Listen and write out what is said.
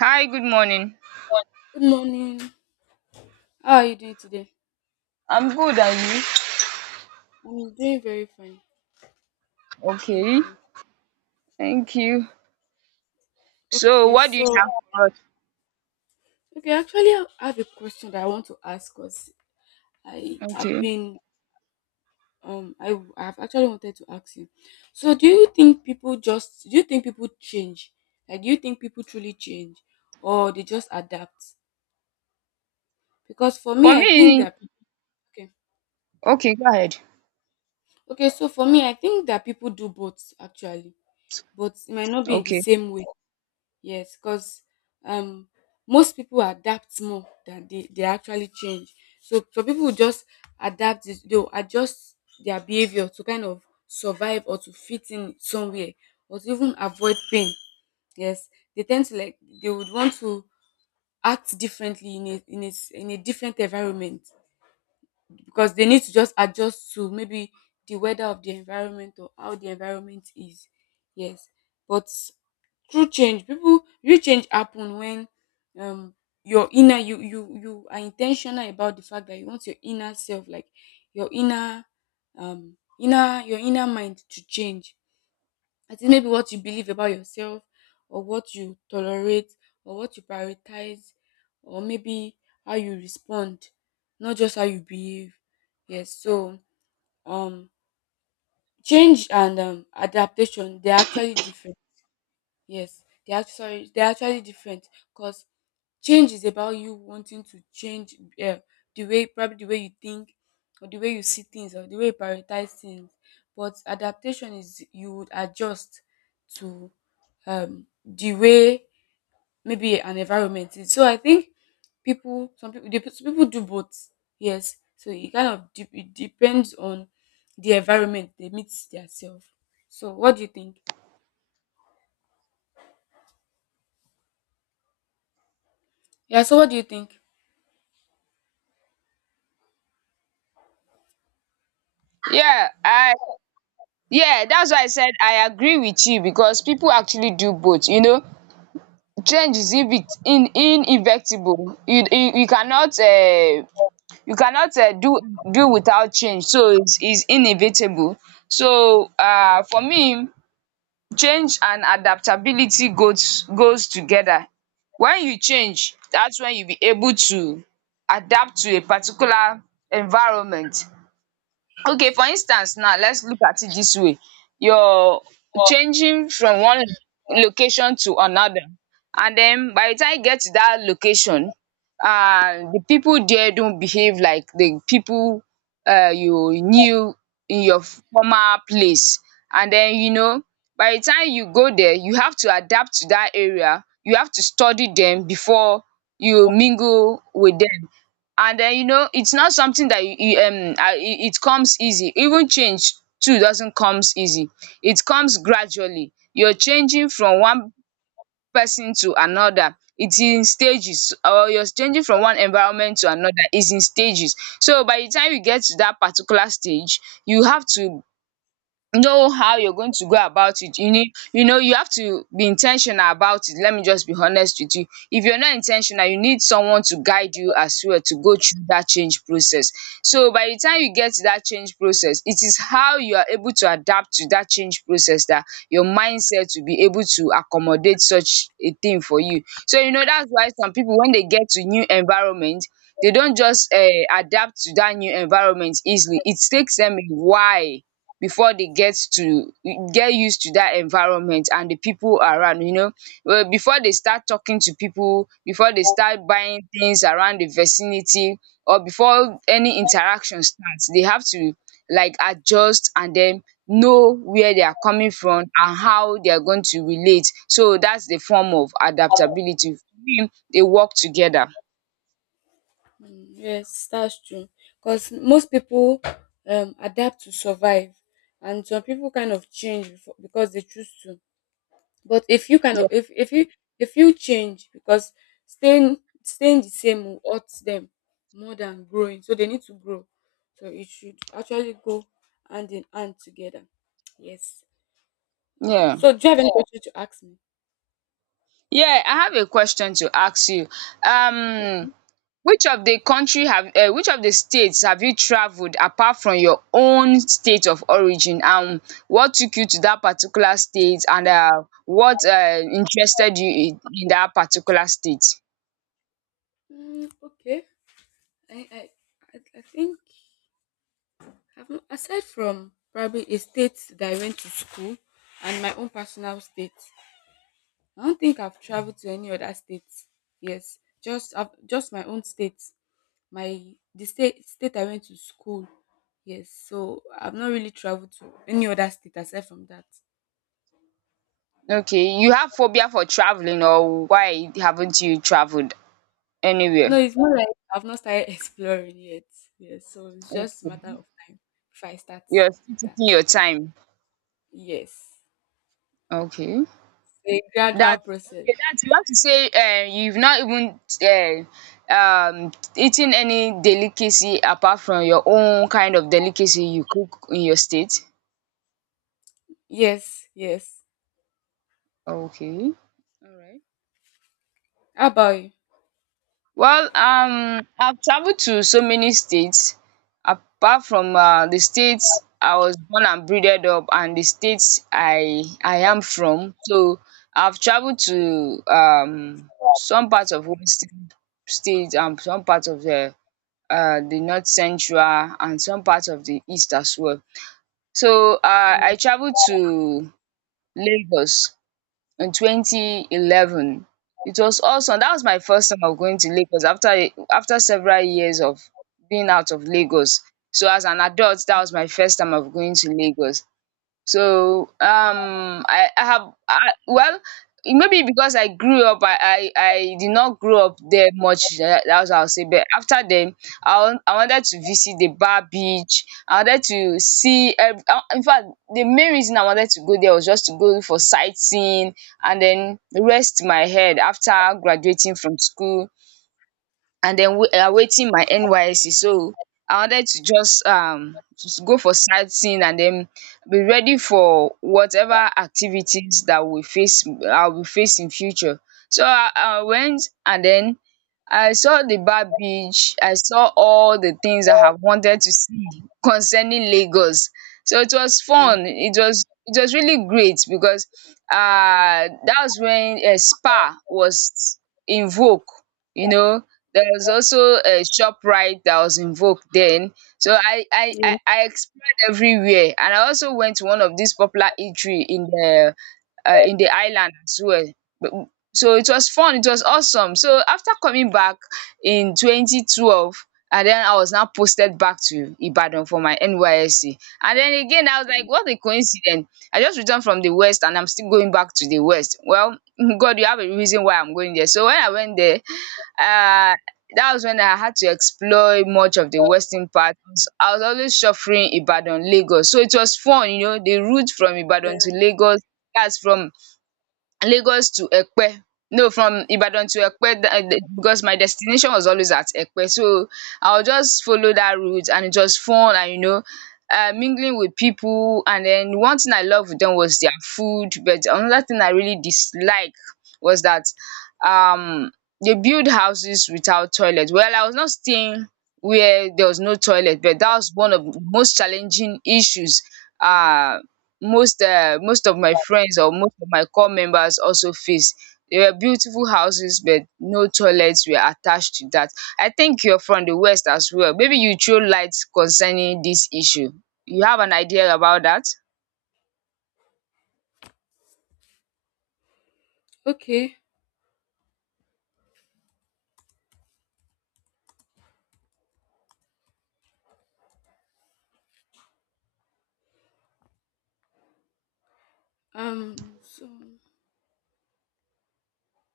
Hi, good morning. Good morning. How are you doing today? I'm good, and you? I'm doing very fine. Thank Okay, you. thank you. So, Okay, what do so you have for us? okay, actually I have a question that I want to ask because I have Okay. been I have actually wanted to ask you. So do you think people change? Like do you think people truly change or they just adapt? Because for For me I think me, that okay. okay, go ahead. Okay, so for me I think that people do both actually, but it might not be in the Okay. same way. Yes, because um, most people adapt more than they actually change. So some people will just adapt, they'll adjust their behavior to kind of survive or to fit in somewhere or to even avoid pain. Yes, they tend to like, they would want to act differently in a different environment because they need to just adjust to maybe the weather of the environment or how the environment is. Yes, but true change people real change happen when um your inner you are intentional about the fact that you want your inner self like your inner your inner mind to change. I think maybe what you believe about yourself or what you tolerate or what you prioritize or maybe how you respond, not just how you behave. Yes, so um change and adaptation they're actually different. Because change is about you wanting to change um the way probably the way you think or the way you see things or the way you prioritize things. But adaptation is you would adjust to the way maybe an environment is. So I think people some people the, some people do both. Yes. So it kind of it depends on the environment they meet themselves. So what do you think? Yeah, so what do you think? Yeah, I yeah, that's why I said I agree with you because people actually do both. You know, change is inevit- in inevitable. You cannot you cannot do without change. So it's inevitable. So for me, change and adaptability goes together. When you change, that's when you be able to adapt to a particular environment. Okay, for instance now let's look at it this way. You're changing from one location to another, and then by the time you get to that location, the people there don't behave like the people you knew in your former place. And then, you know, by the time you go there, you have to adapt to that area. You have to study dem before you mingle with dem. And you know, it's not something that you it it comes easy. Even change too doesn't comes easy. It comes gradually. You're changing from one person to another, it's in stages. Or you're changing from one environment to another, it's in stages. So by the time you get to that particular stage, you have to know how you're going to go about it. You need, you know, you have to be intentional about it. Let me just be honest with you. If you're not intentional, you need someone to guide you as well to go through that change process. So by the time you get to that change process, it is how you are able to adapt to that change process that your mindset will be able to accommodate such a thing for you. So, you know, that's why some people when they get to new environment, they don't just adapt to that new environment easily. It takes them a while before they get to get used to that environment and the people around, you know. Well, before they start talking to people, before they start buying things around the vicinity, or before any interaction starts, they have to like adjust and then know where they are coming from and how they are going to relate. So that's the form of adaptability for me, they work together. Mm, yes, that's true. Because most people adapt to survive, and some people kind of change before, because they choose to. But if you kind of Yeah. If you change because staying the same will hurt them more than growing, so they need to grow. So it should actually go hand in hand together. Yes. Yeah, So do you have any question to ask me? yeah, I have a question to ask you. um Which of the country have which of the states have you travelled apart from your own state of origin, and what took you to that particular state, and what interested you in that particular state? Mm, okay. I I I think. I've no aside from probably a state that I went to school and my own personal state, I don't think I've traveled to any other state. Yes, just my own state, my the state state I went to school. Yes, so I've not really traveled to any other state aside from that. Okay, you have phobia for travelling, or why haven't you travelled No, anywhere? it's more like I've not started exploring yet. Yes, so it's just a matter of time if I start You're still that. taking your time. Yes, Okay. a gradual That process. okay, that you have to say, you've not even eaten any delicacy apart from your own kind of delicacy you cook in your state. Yes, yes. Okay. All right. How about you? Well, I've traveled to so many states. Apart from the states I was born and bred up, and the states I am from, so I've traveled to some parts of Western states and some parts of the north central, and some parts of the east as well. So I traveled to Lagos in 2011. It was awesome. That was my first time of going to Lagos after several years of being out of Lagos. So as an adult, that was my first time of going to Lagos. So, I have, well, maybe because I grew up, I did not grow up there much. That's what I'll say. But after then, I wanted to visit the Bar Beach. I wanted to see. In fact, the main reason I wanted to go there was just to go for sightseeing and then rest my head after graduating from school and then awaiting my NYC. So I wanted to just go for sightseeing and then be ready for whatever activities that we face I'll be facing future. So I went and then I saw the bad beach. I saw all the things I have wanted to see concerning Lagos. So it was Yeah. fun. It was really great because that was when a spa was in vogue, you know, there was also a ShopRite that was in vogue then. So I explored everywhere, and I also went to one of these popular eatery in the island as well. But- so it was fun, it was awesome. So after coming back in 2012, and then I was now posted back to Ibadan for my NYSC. And then again I was like, what a coincidence. I just returned from the west and I'm still going back to the west. Well, God, you have a reason why I'm going there. So when I went there, uh that was when I had to explore much of the western part. I was always shuffling Ibadan, Lagos. So it was fun, you know, the route from Ibadan Yeah. to Lagos, that's from Lagos to Ekpe. No, from Ibadan to Ekpe tha the because my destination was always at Ekpe. So, I will just follow that route, and it was fun. And, you know, mingling with people, and then one thing I loved with them was their food. But another thing I really dislike was that, um, they build houses without toilet. Well, I was not staying where there was no toilet, but that was one of the most challenging issues, uh, most of my friends or most of my core members also faced. They were beautiful houses but no toilets were attached to that. I think you're from the west as well. Maybe you throw light concerning this issue. You have an idea about that? Okay. So.